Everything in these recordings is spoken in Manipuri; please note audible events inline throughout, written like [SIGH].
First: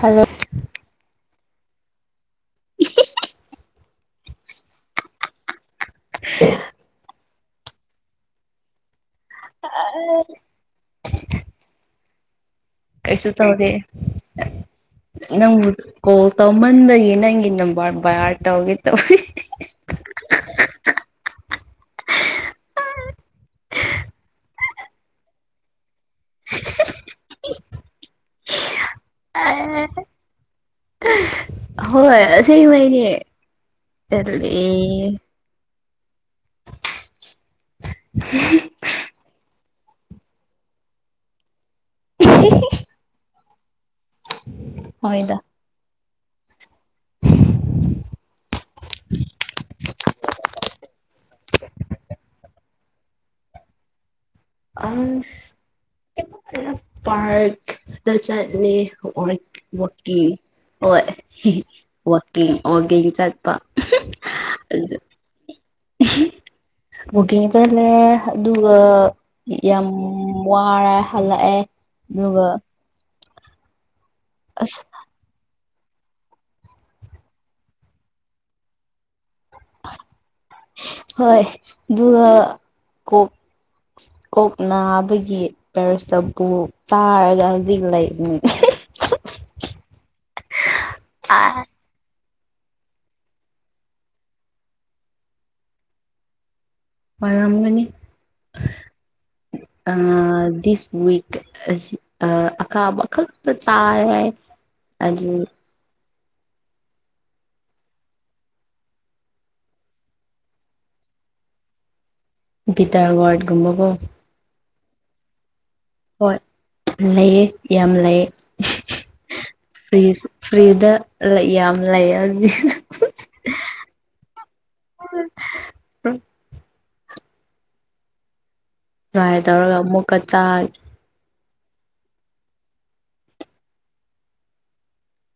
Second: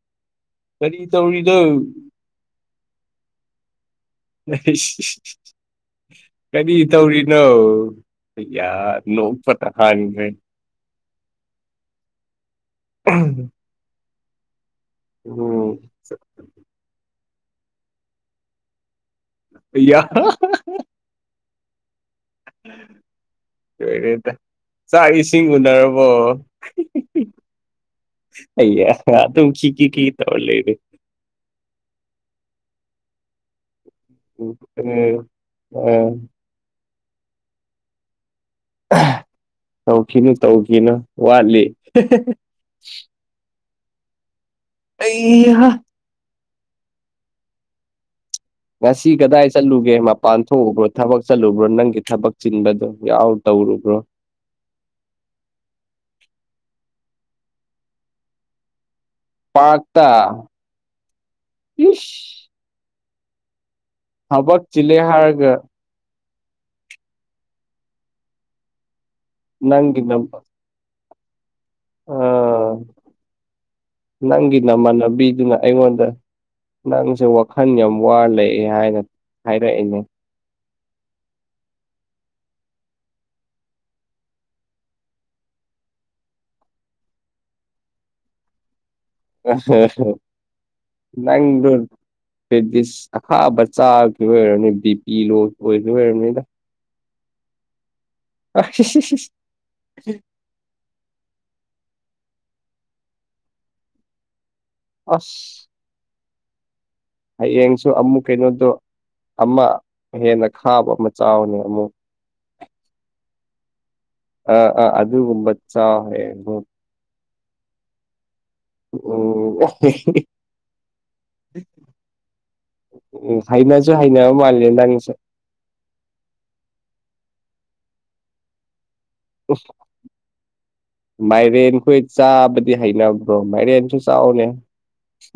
ꯍꯜꯂꯦ꯫ ꯀꯔꯤ ꯇꯧꯔꯤꯅꯣ꯫ [INAUDIBLE] ꯀꯔꯤ ꯇꯧꯔꯤꯅꯣ꯫ ꯌꯥ ꯅꯣꯡꯄꯇ ꯍꯥꯟꯒꯔꯦ ꯫ ꯀꯩꯁꯨ ꯇꯧꯗꯦ꯫ ꯅꯪꯕꯨ ꯎꯝ ꯀꯣꯜ ꯇꯧꯃꯟꯕꯒꯤ ꯅꯪꯒꯤ ꯅꯝꯕꯔ ꯕꯤꯏꯍꯔꯗ ꯇꯒꯦ ꯇꯧꯏ꯫ ꯑꯌꯥ [UNINTELLIGIBLE] ꯔꯣꯏꯔꯦꯗ ꯆꯥꯛ ꯏꯁꯤꯡ ꯎꯅꯔꯕꯣ꯫ ꯑꯌꯥ ꯑꯗꯨꯝ ꯈꯤ ꯀꯤ ꯀꯤ ꯇꯧꯔ ꯂꯩꯔꯦ꯫ ꯍꯣꯏ ꯑꯁꯦꯡꯕꯩꯅꯦ꯫ ꯎꯝ ꯑꯦ ꯇꯨꯝꯃꯦ ꯑꯥ [UNINTELLIGIBLE] ꯇꯧꯈꯤꯅꯨ ꯇꯧꯈꯤꯅꯨ ꯋꯥꯠꯂꯤ꯫ [UNINTELLIGIBLE] ꯍꯣꯏꯗ ꯑꯩꯍꯥ ꯉꯁꯤ ꯀꯗꯥꯏ ꯆꯠꯂꯨꯒꯦ ꯃꯥ ꯄꯥꯟꯊꯣꯛꯎꯕ꯭ꯔꯣ ꯊꯕꯛ ꯆꯠꯂꯨꯕ꯭ꯔꯣ ꯅꯪꯒꯤ ꯊꯕꯛ ꯆꯤꯟꯕꯗꯣ ꯌꯥꯝ ꯇꯧꯔꯨꯕ꯭ꯔꯣ꯫ ꯑꯁ ꯄꯥꯔꯛ ꯗ ꯆꯇꯂꯨꯌꯦ ꯑꯣꯔꯦꯟ ꯄꯥꯔꯛꯇ ꯋꯥꯀꯤꯡ ꯍꯣꯏ ꯏꯁ ꯋꯥꯀꯤꯡ ꯋꯥꯀꯤꯡ ꯆꯠꯄ꯫ ꯍꯕꯛ ꯆꯤꯂꯦ ꯍꯥꯔꯒ꯫ ꯋꯥꯒꯤꯡ ꯆꯠꯂꯦ ꯑꯗꯨꯒ ꯌꯥꯝ ꯅꯪꯒꯤ ꯅꯝꯕ ꯋꯥ ꯋꯥꯔꯦ ꯍꯜꯂꯛꯑꯦ ꯗꯨꯒ ꯑꯥ ꯅꯪꯒꯤ ꯑꯁ ꯅꯃꯥꯟꯅꯕꯤꯗꯨꯅ ꯑꯩꯉꯣꯟꯗ ꯅꯪꯁꯦ ꯋꯥꯈꯟ ꯌꯥꯝ ꯋꯥꯔ ꯂꯩꯑꯦ ꯍꯥꯏꯅ ꯍꯥꯏꯔꯛꯑꯦꯅꯦ꯫ ꯍꯣꯏ ꯗꯨꯒꯥ ꯀꯣ ꯀꯣꯛ ꯅꯥꯕꯒꯤ꯫ ꯄꯦꯔꯥꯁꯤꯇꯥꯒꯣꯜ ꯆꯔꯒꯥ ꯍꯥꯖꯤꯛ ꯂꯩꯕꯅꯤ꯫ ꯑꯥ ꯅꯡꯗꯨ ꯄꯦꯗꯤꯁ ꯑꯈꯥꯕ ꯆꯥꯒꯤꯕꯩ ꯑꯣꯏꯔꯝꯅꯤ ꯕꯤ ꯄꯤ ꯂꯣ ꯑꯣꯏꯕ ꯑꯣꯏꯔꯝꯅꯤꯗ꯫ ꯄꯔꯝꯒꯅꯤ꯫ ꯑ [UNINTELLIGIBLE] ꯑꯥ ꯗꯤꯁ ꯋꯤꯛ꯫ ꯑꯁ ꯑꯥ ꯑꯈꯥꯕ ꯈꯛꯇ ꯆꯥꯔꯦ ꯑꯗꯨ ꯑꯁ ꯍꯌꯦꯡꯁꯨ ꯑꯃꯨꯛ ꯀꯩꯅꯣꯗꯣ ꯑꯃ ꯍꯦꯟꯅ ꯈꯥꯕ ꯑꯃ ꯆꯥꯎꯅꯤ ꯑꯃꯨꯛ꯫ ꯕꯤꯇꯔ ꯋꯥꯔꯗ ꯒꯨꯝꯕꯒꯣ꯫ ꯑꯥ ꯑꯥ ꯑꯗꯨꯒꯨꯝꯕ ꯆꯥꯎ ꯍꯣꯏ ꯍꯥꯌꯦꯕꯨ꯫ ꯂꯩꯌꯦ ꯌꯥꯝ ꯂꯩꯌꯦ꯫ ꯎꯝ ꯐ꯭ꯔꯤꯖ ꯐ꯭ꯔꯤꯖꯗ ꯂꯩ ꯌꯥꯝ ꯂꯩꯑꯅꯤ꯫ ꯎꯝ ꯍꯅꯖꯨ ꯍꯥꯏꯅ ꯃꯥꯜꯂꯦ ꯅꯪꯁꯦ꯫ ꯇꯔ꯭ꯥꯏ ꯇꯧꯔꯒꯥ ꯑꯃꯨꯛꯀ ꯆꯥ ꯃꯥꯏꯔꯦꯟꯈꯣꯏ ꯆꯥꯕꯗꯤ ꯍꯩꯅꯕ꯭ꯔꯣ ꯃꯥꯏꯔꯦꯟꯁꯨ ꯆꯥꯎꯅꯦ꯫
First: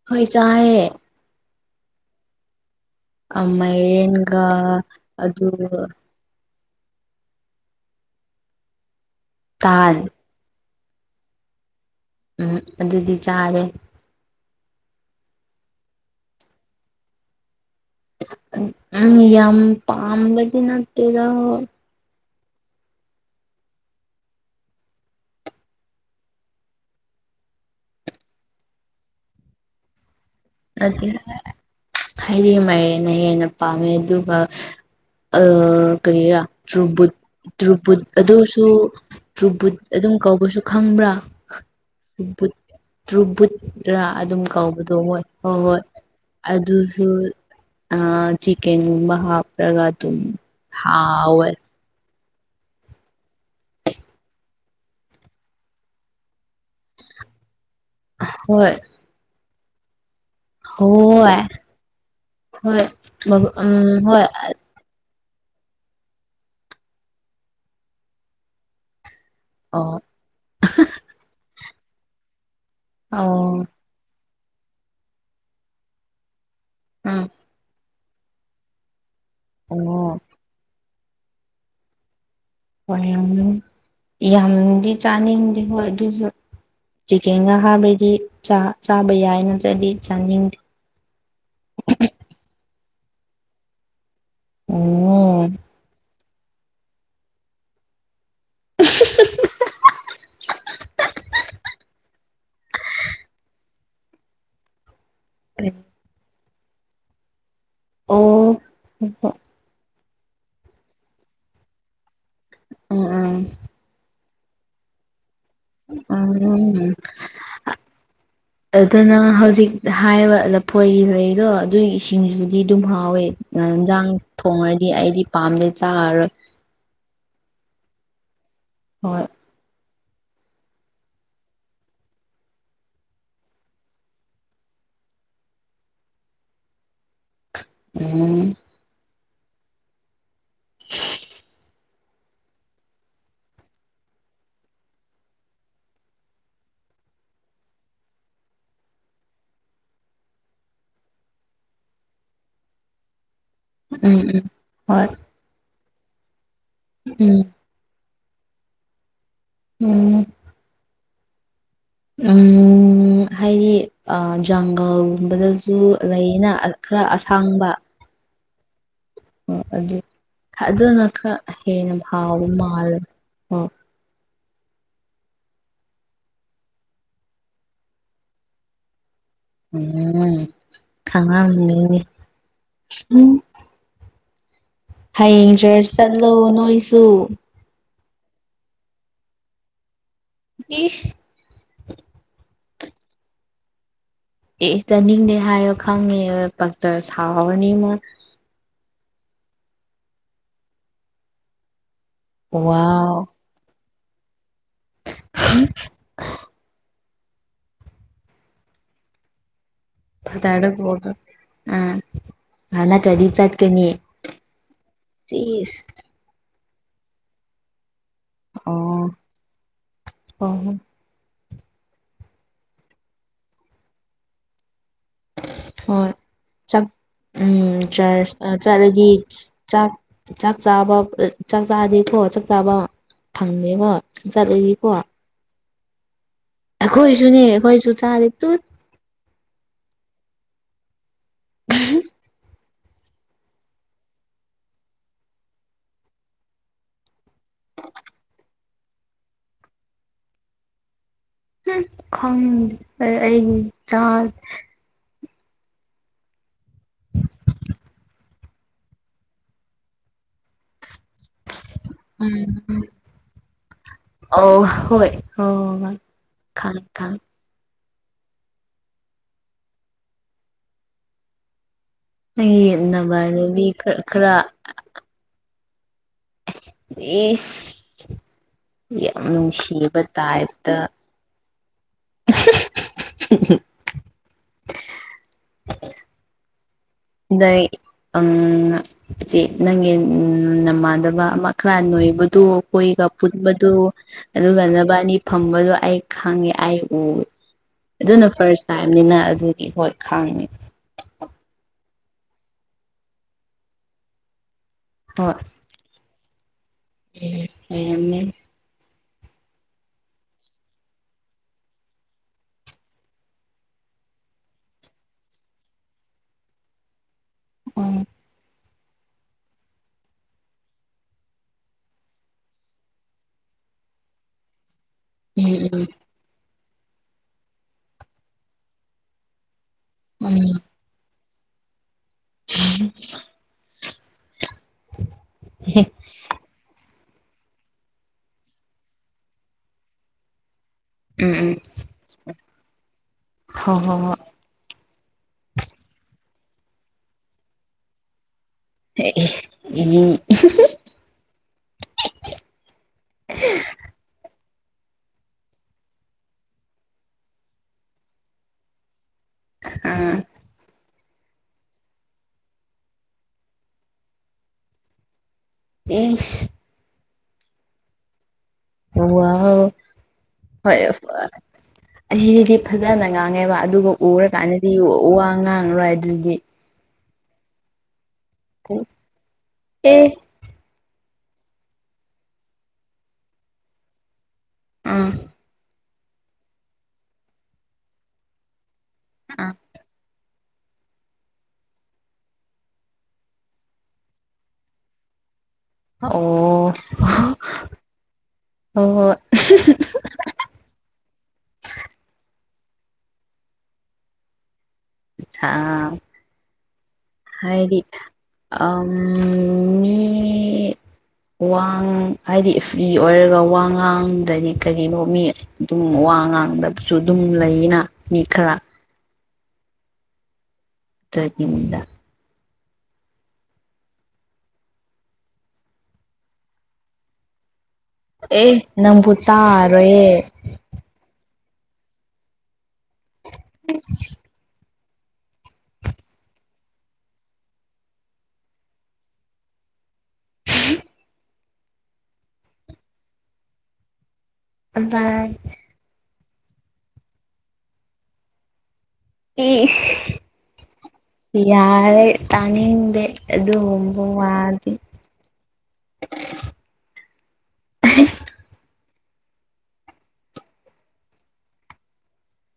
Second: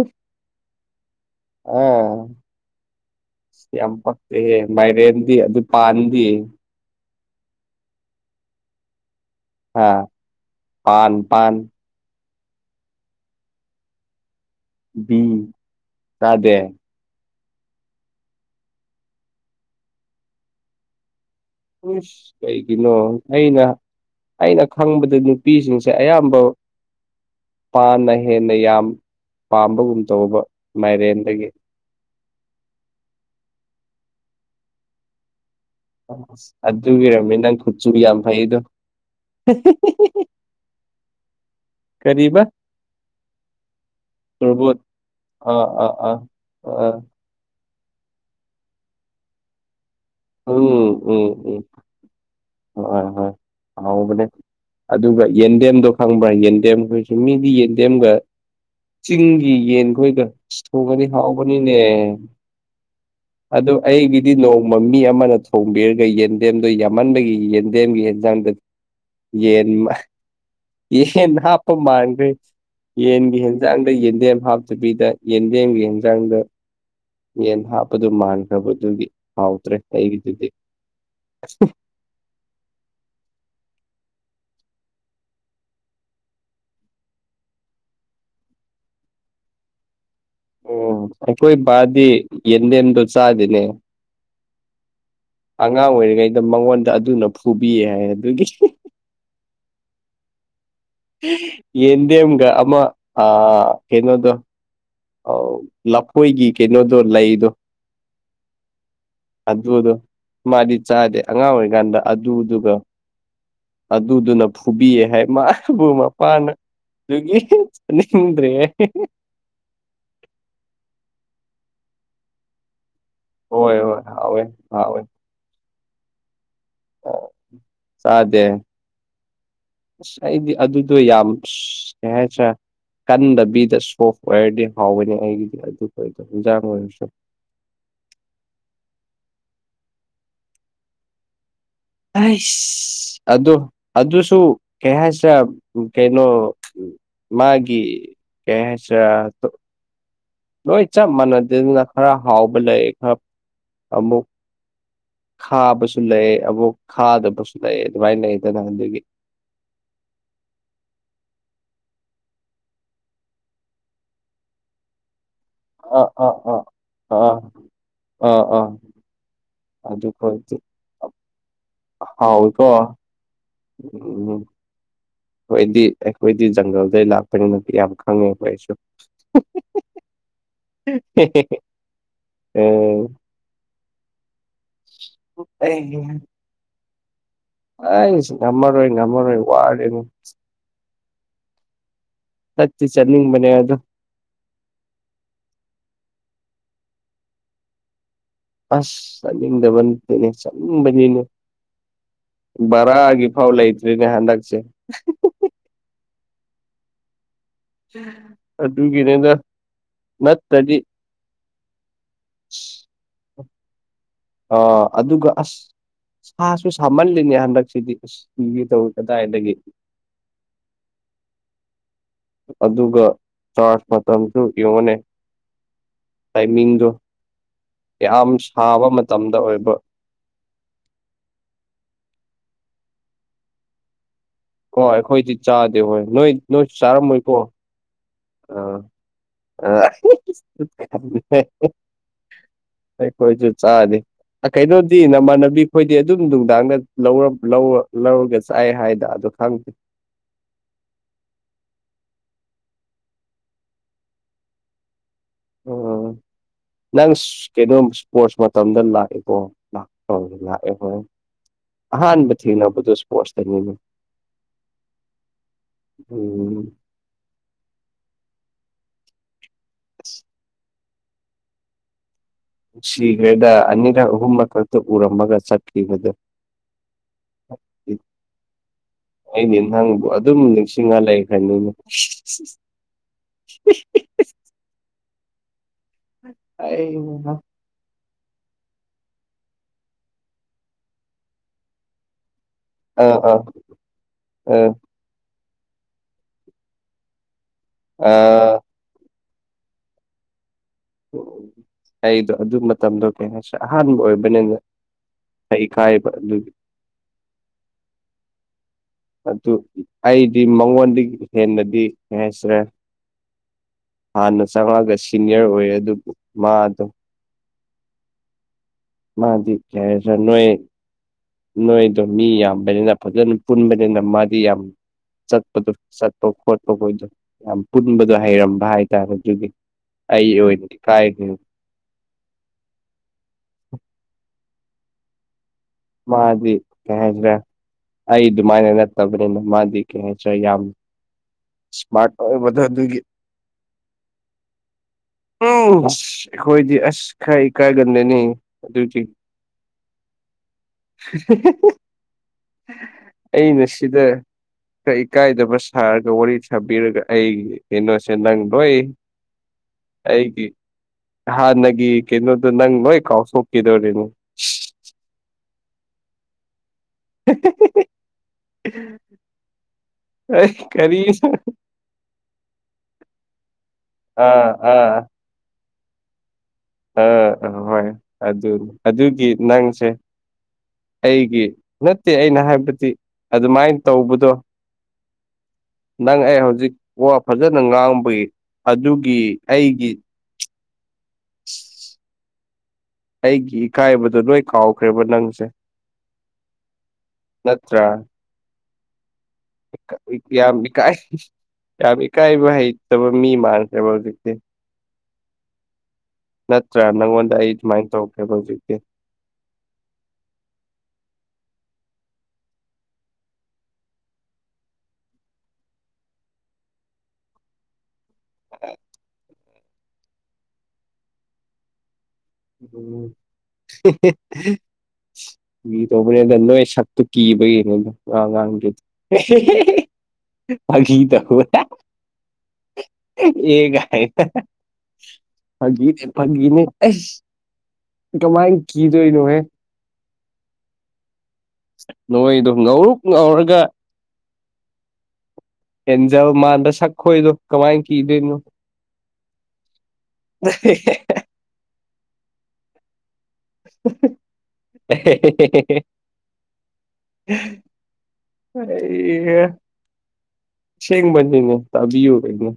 ꯍꯣꯏ ꯆꯑꯦ꯫ ꯑ ꯌꯥꯝ ꯃꯥꯏꯔꯦꯟꯒ ꯄꯛꯇꯦꯍꯦ ꯃꯥꯏꯔꯦꯟꯗꯤ ꯑꯗꯨ ꯄꯥꯟꯗꯤ꯫ ꯇꯥꯜ ꯑꯥ ꯄꯥꯟ ꯄꯥꯟ ꯎꯝ ꯑꯗꯨꯗꯤ ꯆꯥꯔꯦ ꯕꯤ ꯆꯥꯗꯦ ꯎꯝ ꯌꯥꯝ ꯄꯥꯝꯕꯗꯤ ꯅꯠꯇꯦꯗ ꯎꯁ ꯀꯩꯒꯤꯅꯣ ꯑꯩꯅ ꯑꯩꯅ ꯈꯪꯕꯗ ꯅꯨꯄꯤꯁꯤꯡꯁꯦ ꯑꯌꯥꯝꯕ ꯁꯥꯅ ꯍꯦꯟꯅ ꯌꯥꯝ ꯄꯥꯝꯕꯒꯨꯝ ꯇꯧꯕ ꯑꯗꯨ [UNINTELLIGIBLE] ꯃꯥꯏꯔꯦꯟꯗꯒꯤ ꯍꯥꯏꯗꯤ ꯃꯥꯏꯔꯦꯟꯅ ꯍꯦꯟꯅ ꯄꯥꯝꯃꯦ ꯑꯗꯨꯒ ꯑꯥ ꯀꯔꯤꯔꯥ ꯑꯁ ꯇ꯭ꯔꯨꯕꯨꯠ ꯑꯗꯨꯒꯤꯔꯝꯅꯤ ꯅꯪ ꯈꯨꯠꯆꯨ ꯇ꯭ꯔꯨꯕꯨꯠ ꯌꯥꯝ ꯐꯩꯗꯣ ꯑꯗꯨꯁꯨ ꯇ꯭ꯔꯨꯕꯨꯠ ꯑꯗꯨꯝ ꯀꯧꯕꯁꯨ ꯈꯪꯕ꯭ꯔꯥ ꯀꯔꯤꯕ ꯇ꯭ꯔꯨꯕꯨꯠꯂꯥ ꯑꯗꯨꯝ ꯇꯣꯔꯕꯣꯠ ꯀꯧꯕꯗꯣ ꯍꯣꯏ ꯍꯣꯏ ꯑꯥ ꯍꯣꯏ ꯑꯥ ꯑꯥ ꯑꯥ ꯑꯗꯨꯁꯨ ꯎꯠ ꯑꯥ ꯆꯤꯀꯟꯒꯨꯝꯕ ꯍꯥꯞꯄ꯭ꯔꯒꯥ ꯗꯨꯝ ꯍꯥꯎꯋꯦ ꯍꯣꯏ ꯍꯣꯏ ꯍꯣꯏ ꯍꯥꯎꯕꯅꯦ ꯑꯗꯨꯒ ꯌꯦꯟꯗꯦꯝꯗꯣ ꯈꯪꯕ꯭ꯔꯥ ꯌꯦꯟꯗꯦꯝꯈꯣꯏ ꯆꯤꯡꯃꯤꯗꯤ ꯌꯦꯟꯗꯦꯝꯒ ꯍꯣꯏ ꯆꯤꯡꯒꯤ ꯌꯦꯟꯈꯣꯏꯒ ꯊꯨꯕꯗꯤ ꯍꯣꯏ ꯍꯥꯎꯕꯅꯤꯅꯦ ꯍꯣꯏ ꯑꯗꯨ ꯎꯝ ꯍꯣꯏ ꯑꯩꯒꯤꯗꯤ ꯅꯣꯡ ꯊꯣꯡꯕ ꯃꯤ ꯑꯃꯅ ꯊꯣꯡꯕꯤꯔꯒ ꯌꯦꯟꯗꯦꯝꯗꯣ ꯌꯥꯝꯃꯟꯕꯒꯤ ꯌꯦꯟꯗꯦꯝꯒꯤ ꯌꯦꯟꯖꯥꯡꯗꯣ ꯌꯦꯟ ꯑꯣ ꯌꯦꯟ ꯍꯥꯞꯄ‌ ꯃꯥꯟꯈ꯭ꯔꯦ ꯑꯣ ꯌꯦꯟꯒꯤ ꯍꯦꯟꯖꯥꯡꯗ ꯌꯦꯟꯗꯦꯝ ꯍꯥꯞꯇꯕꯤꯗ ꯌꯦꯟꯗꯦꯝꯒꯤ ꯌꯦꯟꯖꯥꯡꯗ ꯎꯝ ꯌꯦꯟ ꯍꯥꯞꯄꯗꯨ ꯃꯥꯟꯈ꯭ꯔꯕ ꯑꯗꯨꯒꯤ ꯍꯥꯎꯇ꯭ꯔꯦ ꯑꯣ [UNINTELLIGIBLE] ꯍꯣꯏ ꯌꯥꯝꯅ ꯌꯥꯝꯗꯤ ꯆꯥꯅꯤꯡꯗꯦ ꯍꯣꯏ ꯑꯗꯨꯖꯨ ꯆꯤꯀꯦꯟꯒ ꯍꯥꯞꯔꯗꯤ ꯆꯥ ꯆꯥꯕ ꯌꯥꯏ ꯅꯠꯇ꯭ꯔꯗꯤ ꯆꯥꯅꯤꯡꯗꯦ ꯑꯣ ꯑꯩꯈꯣꯏ ꯕꯥꯗꯤ ꯌꯦꯟꯗꯦꯝꯗꯣ ꯆꯥꯗꯦꯅꯦ ꯑꯣ ꯑꯉꯥꯡ ꯑꯣꯏꯔꯤꯉꯩꯗ ꯃꯉꯣꯟꯗ ꯑꯗꯨꯅ ꯐꯨꯕꯤꯌꯦ ꯍꯥꯏꯌꯦ ꯑꯗꯨꯒꯤ ꯌꯦꯟꯗꯦꯝꯒ ꯑꯃ ꯑꯥ ꯀꯩꯅꯣꯗꯣ ꯑꯥꯎ ꯀꯩ ꯂꯐꯣꯏꯒꯤ ꯀꯩꯅꯣꯗꯣ ꯂꯩꯗꯣ ꯑꯣ [UNINTELLIGIBLE] ꯑꯗꯨꯗꯣ ꯃꯥꯗꯤ ꯆꯥꯗꯦ ꯑꯉꯥꯡ ꯑꯣꯏꯔꯤꯀꯥꯟꯗ ꯑꯗꯨꯗꯨꯒ ꯎꯝ ꯑꯗꯨꯗꯨꯅ ꯐꯨꯕꯤꯌꯦ ꯍꯥꯏ ꯃꯥ ꯈꯨꯕꯨ ꯃꯄꯥꯅ ꯎꯝ ꯑꯗꯨꯒꯤ ꯆꯥꯅꯤꯡꯗ꯭ꯔꯦ ꯍꯥꯏꯌꯦ [UNINTELLIGIBLE] ꯑꯥ ꯍꯧꯖꯤꯛ ꯍꯥꯏꯕ ꯂꯐꯣꯏꯒꯤ ꯂꯩꯗꯣ ꯑꯗꯨꯒꯤ ꯁꯤꯡꯖꯨꯗꯤ ꯑꯗꯨꯝ ꯍꯥꯎꯋꯦ ꯍꯣꯏ ꯍꯣꯏ ꯉꯥꯟꯖꯥꯡ ꯍꯥꯎꯋꯦ ꯊꯣꯡꯉꯔꯗꯤ ꯍꯥꯎꯋꯦ ꯑꯩꯗꯤ ꯄꯥꯝꯗꯦ ꯆꯥꯔꯔꯣꯏ ꯑꯣ ꯆꯥꯗꯦ ꯍꯣꯏ ꯑꯁ ꯑꯩꯗꯤ ꯑꯗꯨꯗꯣ ꯌꯥꯝ ꯀꯩ ꯍꯥꯏꯁꯦꯔꯥ ꯀꯟꯗꯕꯤꯗ ꯁꯣꯐ ꯑꯣꯏꯔꯗꯤ ꯍꯥꯎꯕꯅꯤ ꯑꯩꯒꯤꯗꯤ ꯑꯗꯨ [UNINTELLIGIBLE] ꯏꯟꯖꯥꯡ ꯑꯣꯏꯔꯁꯨ ꯎꯝ ꯑꯥꯏꯁ ꯑꯗꯣ ꯑꯗꯨꯁꯨ ꯀꯩ ꯍꯥꯏꯁꯤꯔ ꯀꯩꯅꯣ ꯃꯥꯒꯤ ꯀꯩ ꯍꯥꯏꯁꯤꯔꯥ ꯂꯣꯏ ꯆꯞ ꯃꯥꯟꯅꯗꯦꯗꯅ ꯈꯔ ꯍꯥꯎꯕ ꯂꯩ ꯈꯔ ꯑꯃꯨꯛ ꯎꯝ ꯎꯝ ꯍꯣꯏ ꯈꯥꯕꯁꯨ ꯂꯩ ꯑꯕꯣꯛ ꯎꯝ ꯈꯥꯗꯕꯁꯨ ꯂꯩ ꯑꯗꯨꯃꯥꯏꯅ ꯂꯩꯗꯅ ꯑꯗꯨꯒꯤ ꯎꯝ ꯎꯝ ꯍꯥꯏꯗꯤ ꯖꯪꯒꯜꯒꯨꯝꯕꯗ ꯁꯨ ꯑꯥ ꯂꯩꯅ ꯈꯔ ꯑꯁꯥꯡꯕ ꯑ ꯑꯥ ꯑꯣ ꯑꯗꯨ ꯑꯗꯨꯅ ꯈꯔ ꯍꯦꯟꯅ ꯐꯥꯎꯕ ꯍꯥꯎꯋꯤꯀꯣ ꯃꯥꯜꯂꯦ ꯑꯣ [UNINTELLIGIBLE] ꯈ‌ꫭꯏꯗꯤ ꯑꯩꯈꯣꯏꯗꯤ ꯖꯪꯒꯜꯗꯩ ꯂꯥꯛꯄꯅꯤꯅꯗꯤ ꯌꯥꯝ ꯈꯪꯉꯦ ꯑꯩꯈꯣꯏ ꯑꯩꯁꯨ ꯎꯝ ꯈꯪꯉꯝꯅꯤ ꯎꯝ ꯍꯌꯦꯡꯆ꯭ꯔꯥꯁ ꯆꯠꯂꯣ ꯅꯣꯏꯁꯨ ꯑꯥꯁ ꯉꯃꯔꯣꯏ ꯉꯃꯔꯣꯏ ꯋꯥꯔ‌ꯦꯕ‌ꫭ ꯕꯤꯁ ꯆꯠꯇꯤ ꯆꯠꯅꯤꯡꯕꯅ‌ꯦ ꯑꯗ‌ꫭ ꯑꯦ ꯆꯥꯅꯤꯡꯗꯦ ꯍꯥꯏꯌ‌ꯦ ꯈꯪꯉꯦ ꯄꯥꯛꯆꯔ ꯁꯥꯎꯍꯧꯔꯅꯤꯉ‌ꫭ ꯑꯁ ꯆꯠꯅꯤꯡꯗꯕ ꯅꯠꯇ‌ꯦꯅ‌ꯦ ꯆꯠꯅꯤꯡꯕꯅꯤꯅ‌ꯦ ꯋꯥꯎ ꯕꯔꯥꯒꯤ ꯐꯥꯎ ꯂꯩꯇ꯭ꯔ‌ꯦꯅꯦ ꯍꯟꯗꯛꯁꯦ [UNINTELLIGIBLE] ꯑꯗꯨ ꯒꯤꯅꯦꯗ ꯐꯊꯥꯔꯗ ꯀ‌ꫭꯜ ꯑ ꯅꯠꯇꯔꯗꯤ ꯆꯠꯀꯅꯤ ꯑ ꯑꯗꯨꯒ ꯑꯁ ꯁꯤꯁ ꯁꯥꯁꯨ ꯁꯥꯃꯜꯂꯤꯅꯦ ꯍꯟꯗꯛꯁꯤꯗꯤ ꯑꯁ ꯃꯨꯟꯒ‌ꯦ ꯇꯧꯌꯤ ꯀꯗꯥꯏꯗꯒꯤ ꯑꯣ ꯍ‌ꫭ ꯑꯗꯨꯒ ꯆꯥꯔꯖ ꯃꯇꯝꯁꯨ ꯌꯦꯡꯉꯣꯅꯦ ꯍꯣꯏ ꯆꯥꯛ ꯇꯥꯏꯃꯤꯡꯗꯣ ꯎꯝ ꯌꯥꯝ ꯆꯔꯆ ꯁꯥꯕ ꯆꯠꯂꯗꯤ ꯃꯇꯝꯗ ꯑꯣꯏꯕ ꯆꯥꯛ ꯆꯥꯛ ꯆꯥꯕ ꯆꯥꯛ ꯆꯥꯗꯦꯀꯣ ꯆꯥꯛ ꯆꯥꯕ ꯐꯪꯗꯦꯀꯣ ꯍꯣꯏ ꯆꯠꯂꯗꯤꯀꯣ ꯑꯩꯈꯣꯏꯗꯤ ꯆꯥꯗꯦ ꯍꯣꯏ ꯅꯣꯏ ꯅꯣꯏꯁꯨ ꯆꯥꯔꯝꯃꯣꯏꯀꯣ ꯈꯣꯏꯁꯨ ꯆꯥꯗ‌ꯦ ꯑ ꯑ ꯑꯩꯈꯣꯏꯁꯨ ꯆꯥꯗꯦ ꯑ ꯀꯩꯅꯣꯗꯤ ꯅꯃꯥꯟꯅꯕꯤ ꯈꯣꯏꯗꯤ ꯑꯗꯨꯝ ꯅꯨꯡꯗꯥꯡꯗ ꯂꯧꯔꯝ ꯂꯧꯔ ꯂꯧꯔꯒ ꯆꯥꯏ ꯍꯥꯏꯗ ꯑꯗꯣ ꯈꯪꯗꯦ ꯈꯪꯗꯦ ꯑꯩꯒꯤ ꯆꯥ ꯎꯝ [INAUDIBLE] ꯅꯪ ꯀꯩꯅꯣꯝ ꯏꯁꯄꯣꯔꯠꯁ ꯃꯇꯝꯗ ꯂꯥꯛꯑꯦꯀꯣ ꯂꯥꯛꯑꯦ ꯍꯣꯏ ꯑꯍꯥꯟꯕ ꯎꯝ ꯊꯦꯡꯅꯕꯗꯣ ꯁ꯭ꯄꯣꯔꯠꯇꯅꯤꯅꯦ ꯑꯧ ꯍꯣꯏ ꯑꯧ ꯃꯥꯅꯤ ꯎꯝ ꯈꯪꯉ‌ꯦ ꯈꯪꯉ‌ꯦ ꯑꯁ ꯅꯪꯒꯤ ꯁꯤꯈ꯭ꯔꯦꯗ ꯅꯃꯥꯟꯅꯕꯤ ꯈꯔ ꯑꯅꯤꯔꯛ ꯈꯔ ꯑꯍꯨꯝꯔꯛ ꯈꯛꯇ ꯎꯔꯝꯃꯒ ꯆꯠꯈꯤꯕꯗꯨ ꯏꯁ ꯌꯥꯝ ꯑꯩꯗꯤ ꯅꯨꯡꯁꯤꯕ ꯅꯪꯕꯨ ꯑꯗꯨꯝ ꯇꯥꯏꯞꯇ ꯅꯤꯡꯁꯤꯡꯉ ꯂꯩꯈ꯭ꯔꯅꯤꯅꯦ [UNINTELLIGIBLE] ꯑꯩꯏ ꯅꯩ ꯎꯝ ꯏꯆꯦ ꯅꯪꯒꯤ ꯅꯃꯥꯟꯗꯕ ꯑꯃ ꯈꯔ ꯅꯣꯏꯕꯗꯨ ꯀꯨꯏꯒ ꯑꯥ ꯑꯥ ꯄꯨꯟꯕꯗꯨ ꯑꯗꯨꯒ ꯑꯥ ꯅꯕꯥꯅꯤ ꯐꯝꯕꯗꯣ ꯑꯩ ꯈꯪꯉꯦ ꯑꯩ ꯎ ꯑꯗꯨꯅ ꯑꯥ ꯐꯥꯔꯁ ꯇꯥꯏꯝꯅꯤꯅ ꯑꯗꯨꯒꯤ ꯍꯣꯏ ꯈꯥꯡꯉꯤ ꯎ ꯑꯩꯗꯣ ꯑꯗꯨ ꯃꯇꯝꯗꯣ ꯀꯩ ꯍꯥꯏꯁꯦ ꯑꯍꯥꯟꯕ ꯑꯣꯏꯕꯅꯦꯕ ꯍꯣꯏ ꯑꯩꯩ ꯏꯀꯥꯏꯕ ꯑꯗꯨꯒꯤ [UNINTELLIGIBLE] ꯂꯩꯔꯝꯃꯦ ꯑꯗꯨ ꯑꯩꯗꯤ ꯃꯉꯣꯟꯗꯒꯤ ꯍꯦꯟꯅꯗꯤ ꯀꯩ ꯍꯥꯏꯁꯤꯔꯥ ꯍꯥꯟꯅ ꯆꯪꯉꯛꯑꯒ ꯁꯤꯅꯤꯌꯔ ꯑꯣꯏꯔꯦ ꯑꯗꯨꯕꯨ ꯃꯥꯗꯣ ꯎꯝ ꯃꯥꯗꯤ ꯀꯔꯤ ꯍꯥꯏꯁꯤꯔ ꯅꯣꯏ ꯅꯣꯏꯗꯣ ꯃꯤ ꯌꯥꯝꯕꯅꯤꯅ ꯐꯖꯅ ꯄꯨꯟꯕꯅꯤꯅ ꯃꯥꯗꯤ ꯌꯥꯝ ꯎꯝ ꯆꯠꯄꯗꯣ ꯆꯠ ꯄ ꯈꯣꯠꯄꯈꯣꯏꯗꯣ ꯌꯥꯝ ꯄꯨꯟꯕꯗꯣ ꯍꯩꯔꯝꯕ ꯍꯥꯏꯇꯥꯔꯦ ꯑꯗꯨꯒꯤ ꯑꯩ ꯎꯝ ꯎꯝ ꯑꯣꯏꯅꯗꯤ ꯀꯥꯏꯗꯦꯕ [UNINTELLIGIBLE] ꯃꯥꯗꯤ ꯀꯩ ꯍꯥꯏꯁꯤꯔꯥ ꯑꯩ ꯑꯗꯨꯃꯥꯏꯅ ꯅꯠꯇꯕꯅꯤꯅ ꯃꯥꯗꯤ ꯀꯩ ꯍꯥꯏꯁꯤꯔ ꯌꯥꯝ ꯎꯝ ꯎꯝ ꯏ꯭ꯁꯃꯥꯔꯠ ꯑꯣꯏꯕꯗꯣ ꯑꯗꯨꯒꯤ ꯍꯣꯏ ꯍꯣꯏ ꯎꯝ ꯑꯁ ꯑꯩꯈꯣꯏꯗꯤ ꯑꯁ ꯈꯔ ꯏꯀꯥꯏꯂꯝꯂꯦꯅꯦ [UNINTELLIGIBLE] [UNINTELLIGIBLE] ꯑꯩꯅ ꯁꯤꯗ ꯈꯔ ꯏꯀꯥꯏꯗꯕ ꯁꯥꯔ ꯋꯥꯔꯤ ꯁꯥꯕꯤꯔꯒ ꯑꯩꯒꯤ ꯀꯩꯅꯣꯁꯦ ꯅꯪ ꯂꯣꯏ ꯑꯥ ꯑꯩꯒꯤ ꯍꯥꯟꯅꯒꯤ ꯀꯩꯅꯣꯗꯣ ꯅꯪ ꯂꯣꯏ ꯀꯥꯎꯊꯣꯛꯀꯤꯗꯣꯔꯦꯗꯣ ꯏꯁ [UNINTELLIGIBLE] ꯑꯣ ꯋꯥꯎ ꯑꯩ ꯍꯣꯏ ꯀꯔꯤ [UNINTELLIGIBLE] ꯑꯁꯤꯗꯤ ꯐꯖꯅ ꯉꯥꯡꯉꯦꯕ ꯑꯗꯨꯕꯨ ꯑꯥ ꯎꯔꯀꯥꯟꯗꯗꯤ ꯑꯥ ꯋꯥ ꯉꯥꯡꯉꯔꯣꯏ ꯑꯗꯨꯗꯤ ꯑꯥ ꯑꯥ ꯍꯣꯏ ꯑꯗꯨ ꯑꯗꯨꯒꯤ ꯅꯪꯁꯦ ꯑꯦ ꯑꯩꯒꯤ ꯅꯠꯇꯦ ꯑꯩꯅ ꯍꯥꯏꯕꯗꯤ ꯑꯗꯨꯃꯥꯏꯅ ꯇꯧꯕꯗꯣ ꯑꯥ ꯅꯪ ꯑꯩ ꯍꯧꯖꯤꯛ ꯋꯥ ꯐꯖꯅ ꯉꯥꯡꯕꯒꯤ ꯑꯗꯨꯒꯤ ꯑꯥ ꯑꯩꯒꯤ ꯑꯩꯒꯤ ꯏꯀꯥꯏꯕꯗꯣ ꯂꯣꯏ ꯀꯥꯎꯈ꯭ꯔꯦꯕ ꯅꯪꯁꯦ ꯑꯣ ꯅꯠꯇ꯭ꯔꯥ ꯑꯣ [UNINTELLIGIBLE] ꯌꯥꯝ ꯏꯀꯥꯏ ꯌꯥꯝ ꯏꯀꯥꯏꯕ ꯍꯩꯇꯕ ꯃꯤ ꯃꯥꯟꯈ꯭ꯔꯦꯕ ꯍꯧꯖꯤꯛꯇꯤ ꯁꯥ ꯅꯠꯇ꯭ꯔꯥ ꯅꯪꯉꯣꯟꯗ ꯑꯩ ꯍꯥꯏꯗꯤ ꯁꯨꯃꯥꯏꯅ ꯇꯧꯈꯔ꯭ꯦꯕ ꯍꯧꯖꯤꯛꯇꯤ [UNINTELLIGIBLE] ꯃꯤ ꯋꯥꯡ ꯍꯥꯏꯗꯤ ꯐ꯭ꯔꯤ ꯑꯣꯏꯔꯒ ꯋꯥꯉꯥꯡꯗꯗꯤ ꯀꯔꯤꯅꯣ ꯃꯤ ꯗꯨꯝ ꯋꯥ ꯉꯥꯡꯗꯕꯁꯨ ꯑꯗꯨꯝ ꯂꯩꯌꯦꯅ ꯃꯤ ꯈꯔ [INAUDIBLE] [UNINTELLIGIBLE] [UNINTELLIGIBLE] ꯃꯤ [UNINTELLIGIBLE] ꯅꯣꯏ ꯁꯛꯇꯨ ꯀꯤꯕꯒꯤꯒꯣ ꯑꯦ ꯋꯥꯉꯥꯡꯒꯤ ꯅꯪꯕꯨ ꯆꯥꯔꯣꯏꯌꯦ [UNINTELLIGIBLE] ꯐꯥꯒꯤ ꯇꯧꯕ [UNINTELLIGIBLE] ꯐꯒꯤꯅꯦ ꯐꯒꯤꯅꯦ ꯑꯁ ꯑꯗꯨꯃꯥꯏ ꯀꯤꯗꯣꯏꯅꯣꯍꯦ [UNINTELLIGIBLE] ꯅꯣꯏꯗꯣ ꯉꯧꯔꯣꯛ ꯉꯧꯔꯒ [UNINTELLIGIBLE] ꯑꯦꯟꯖꯜ ꯃꯥꯟꯗ ꯁꯛꯈꯣꯏꯗꯣ ꯀꯃꯥꯏꯅ ꯀꯤꯗꯣꯏꯅꯣ ꯏꯁ ꯌꯥꯔꯦ ꯇꯥꯅꯤꯡꯗꯦ ꯑꯗꯨꯒꯨꯝꯕ ꯋꯥꯗꯤ [UNINTELLIGIBLE] [UNINTELLIGIBLE] ꯑꯥ ꯁꯦꯡꯕꯅꯤꯉꯦ ꯇꯥꯕꯤꯌꯨ ꯏꯕꯨꯡ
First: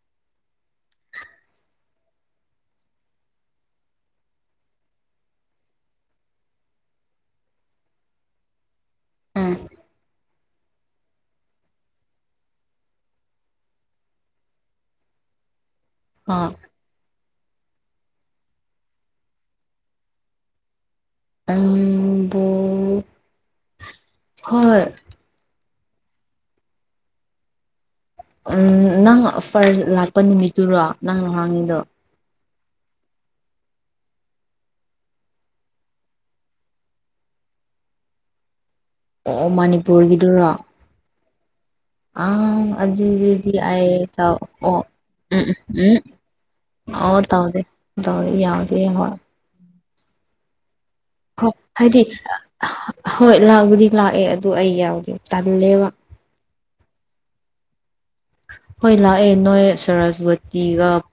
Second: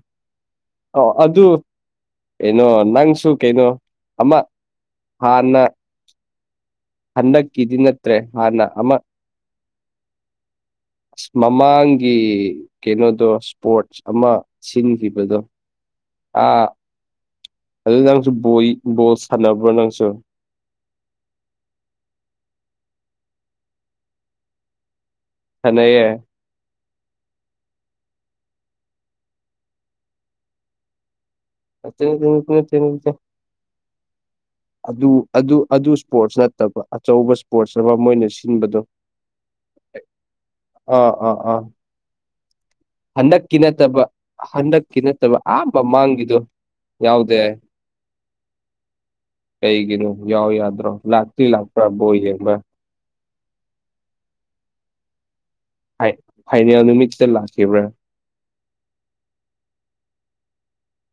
ꯑꯥ ꯑꯗꯨ ꯀꯩꯅꯣ ꯅꯪꯁꯨ ꯀꯩꯅꯣ ꯑꯃ ꯍꯥꯟꯅ ꯍꯟꯗꯛꯀꯤꯗꯤ ꯅꯠꯇ꯭ꯔꯦ ꯍꯥꯟꯅ ꯑꯃ ꯑ ꯑꯁ ꯃꯃꯥꯡꯒꯤ ꯀꯩꯅꯣꯗꯣ ꯏꯁꯄꯣꯔꯠꯁ ꯑꯃ ꯁꯤꯟꯒꯤꯕꯗꯣ ꯑꯥ ꯑꯗꯨ ꯅꯪꯖꯨ ꯕꯣꯏ ꯕꯣꯟ ꯁꯥꯟꯅꯕ꯭ꯔꯣ ꯅꯪꯁꯨ ꯑꯝ ꯍꯣꯏ ꯁꯥꯅꯩꯑꯦ ꯑꯝ ꯅꯪ ꯐꯔ ꯂꯥꯛꯄ ꯅꯨꯃꯤꯠꯇꯨꯔꯣ ꯅꯪꯍꯥꯡꯉꯤꯗꯣ [UNINTELLIGIBLE] [INAUDIBLE] ꯑꯗꯨ ꯑꯗꯨ ꯑꯗꯨ ꯏꯁꯄꯣꯔꯠꯁ ꯅꯠꯇꯕ ꯑꯆꯧꯕ ꯏꯁꯄꯣꯔꯠꯁ ꯑꯃ ꯃꯣꯏꯅ ꯁꯤꯟꯕꯗꯣ ꯑꯣ ꯃꯅꯤꯄꯨꯔꯒꯤꯗꯨꯔꯣ ꯑꯥ ꯑꯥ ꯑꯥ ꯑꯥ ꯍꯟꯗꯛꯀꯤ ꯑꯗꯨꯗꯤꯑꯩ ꯅꯠꯇꯕ ꯊꯛꯑꯣ ꯍꯟꯗꯛꯀꯤ ꯅꯠꯇꯕ ꯎꯝ ꯑꯥ ꯎꯝ ꯃꯃꯥꯡꯒꯤꯗꯣ ꯑꯧ ꯌꯥꯎꯗꯦ ꯇꯥꯎꯗꯦ ꯗꯧ ꯌꯥꯎꯗꯦ [UNINTELLIGIBLE] ꯀꯩꯒꯤꯅꯣ ꯌꯥꯎ ꯌꯥꯗ꯭ꯔꯣ ꯂꯥꯛꯇꯤ ꯍꯣꯏ ꯂꯥꯛꯄ ꯍꯥꯏꯗꯤ ꯕꯣꯜ ꯌꯦꯡꯕ ꯍꯣꯏ ꯂꯥꯛꯕꯨꯗꯤ ꯂꯥꯛꯑꯦ ꯑꯗꯨ ꯑꯩ ꯌꯥꯎꯗꯦ ꯇꯜꯂꯦꯕ ꯐꯥꯢ ꯐꯥꯏꯅꯦꯜ ꯅꯨꯃꯤꯠꯁꯇ ꯂꯥꯛꯈꯤꯕ꯭ꯔꯥ ꯍꯣꯏ ꯂꯥꯛꯑꯦ ꯅꯣꯏ ꯁꯔꯖꯋꯇꯤꯒ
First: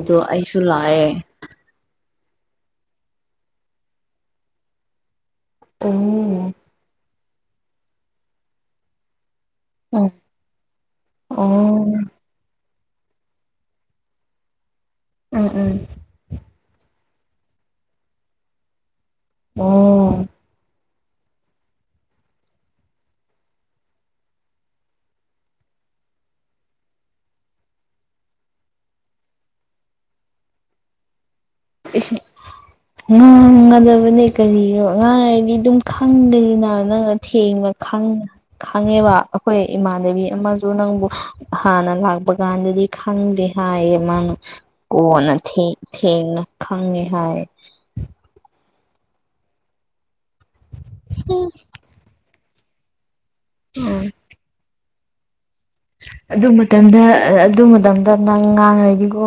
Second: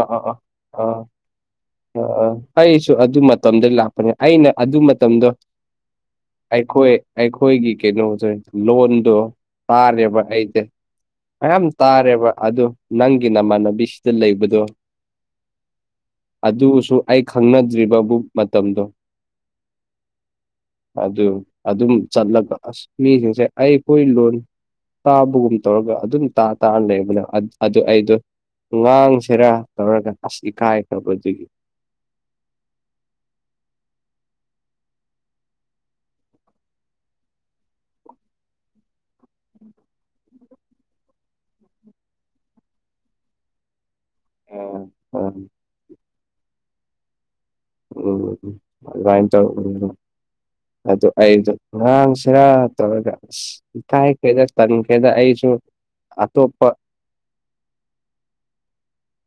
ꯑ ꯑ ꯑ ꯑꯥ ꯂꯥꯛꯑꯦ ꯑꯥ ꯑꯥ ꯑꯩꯁꯨ ꯑꯗꯨ ꯃꯇꯝꯗ ꯂꯥꯛꯄꯅꯦ ꯑꯩꯅ ꯑꯗꯨ ꯃꯇꯝꯗꯣ ꯑꯣ ꯎꯝ ꯑꯩꯈꯣꯏ ꯑꯩꯈꯣꯏꯒꯤ ꯀꯩꯅꯣꯗꯣ ꯂꯣꯟꯗꯣ ꯑꯣ ꯇꯥꯔꯦꯕ ꯑꯩꯗꯤ ꯃꯌꯥꯝ ꯎꯝ ꯇꯥꯔꯦꯕ ꯑꯗꯨ ꯅꯪꯒꯤ ꯅꯃꯥꯟꯅꯕꯤꯁꯤꯗ ꯂꯩꯕ ꯑꯗ‌ꯣ ꯎꯝ ꯎꯝ ꯑꯗꯨꯁꯨ ꯑꯩ ꯈꯪꯅꯗ꯭ꯔꯤꯕꯕꯨ ꯃꯇꯝꯗꯣ ꯑꯣ ꯑꯗꯨ ꯑꯗꯨꯝ ꯆꯠꯂꯒ ꯑꯁ ꯃꯤꯁꯤꯡꯁꯦ ꯑꯩꯈꯣꯏ ꯂꯣꯟ ꯇꯥꯕꯒꯨꯝ ꯇꯧꯔꯒ ꯑꯗꯨꯝ ꯇꯥ ꯇꯥꯔ ꯂꯩꯕꯅꯦ ꯑꯗꯨ ꯑꯩꯗꯣ ꯉꯥꯡ ꯈꯦꯔꯥ ꯇꯧꯔꯒ ꯑꯁ ꯏꯀꯥꯏꯈ꯭ꯔꯕꯗꯨꯒꯤ ꯑꯦꯁ ꯉꯥꯡꯒꯗꯕꯅꯦ ꯀꯔꯤꯅꯣ ꯉꯥꯡꯉꯗꯤ ꯑꯗꯨꯝ ꯈꯪꯗꯅꯤꯅ ꯅꯪꯅ ꯊꯦꯡꯕ ꯈꯪ ꯈꯪꯉꯦꯕ ꯑꯩꯈꯣꯏ ꯏꯃꯥꯟꯅꯕꯤ ꯑꯃꯁꯨ ꯅꯪꯕꯨ ꯍꯥꯟꯅ ꯂꯥꯛꯄ ꯀꯥꯟꯗꯗꯤ ꯈꯪꯗꯦ ꯍꯥꯏꯌꯦ ꯃꯥꯅ ꯀꯣꯟꯅ ꯎꯝ ꯊꯦ ꯊꯦꯡꯅ ꯈꯪꯉꯦ ꯍꯥꯏꯌꯦ [UNINTELLIGIBLE] ꯑꯗꯨꯃꯥꯏ ꯇꯧ [UNINTELLIGIBLE] ꯑꯗꫭ ꯑꯩꯗꯤ ꯉꯥꯡꯁꯤꯔꯥ ꯇꯧꯔꯒ ꯁ ꯎꯝ ꯏꯀꯥꯏꯈ꯭ꯔꯦꯗ ꯇꯟꯈ꯭ꯔꯦꯗ ꯑꯩꯁꯨ ꯑꯗꯨ ꯑꯇꯣꯞꯄ ꯃꯇꯝꯗ ꯑꯗꯨ ꯃꯇꯝꯗ ꯅꯪ ꯉꯥꯡꯔꯗꯤꯀꯣ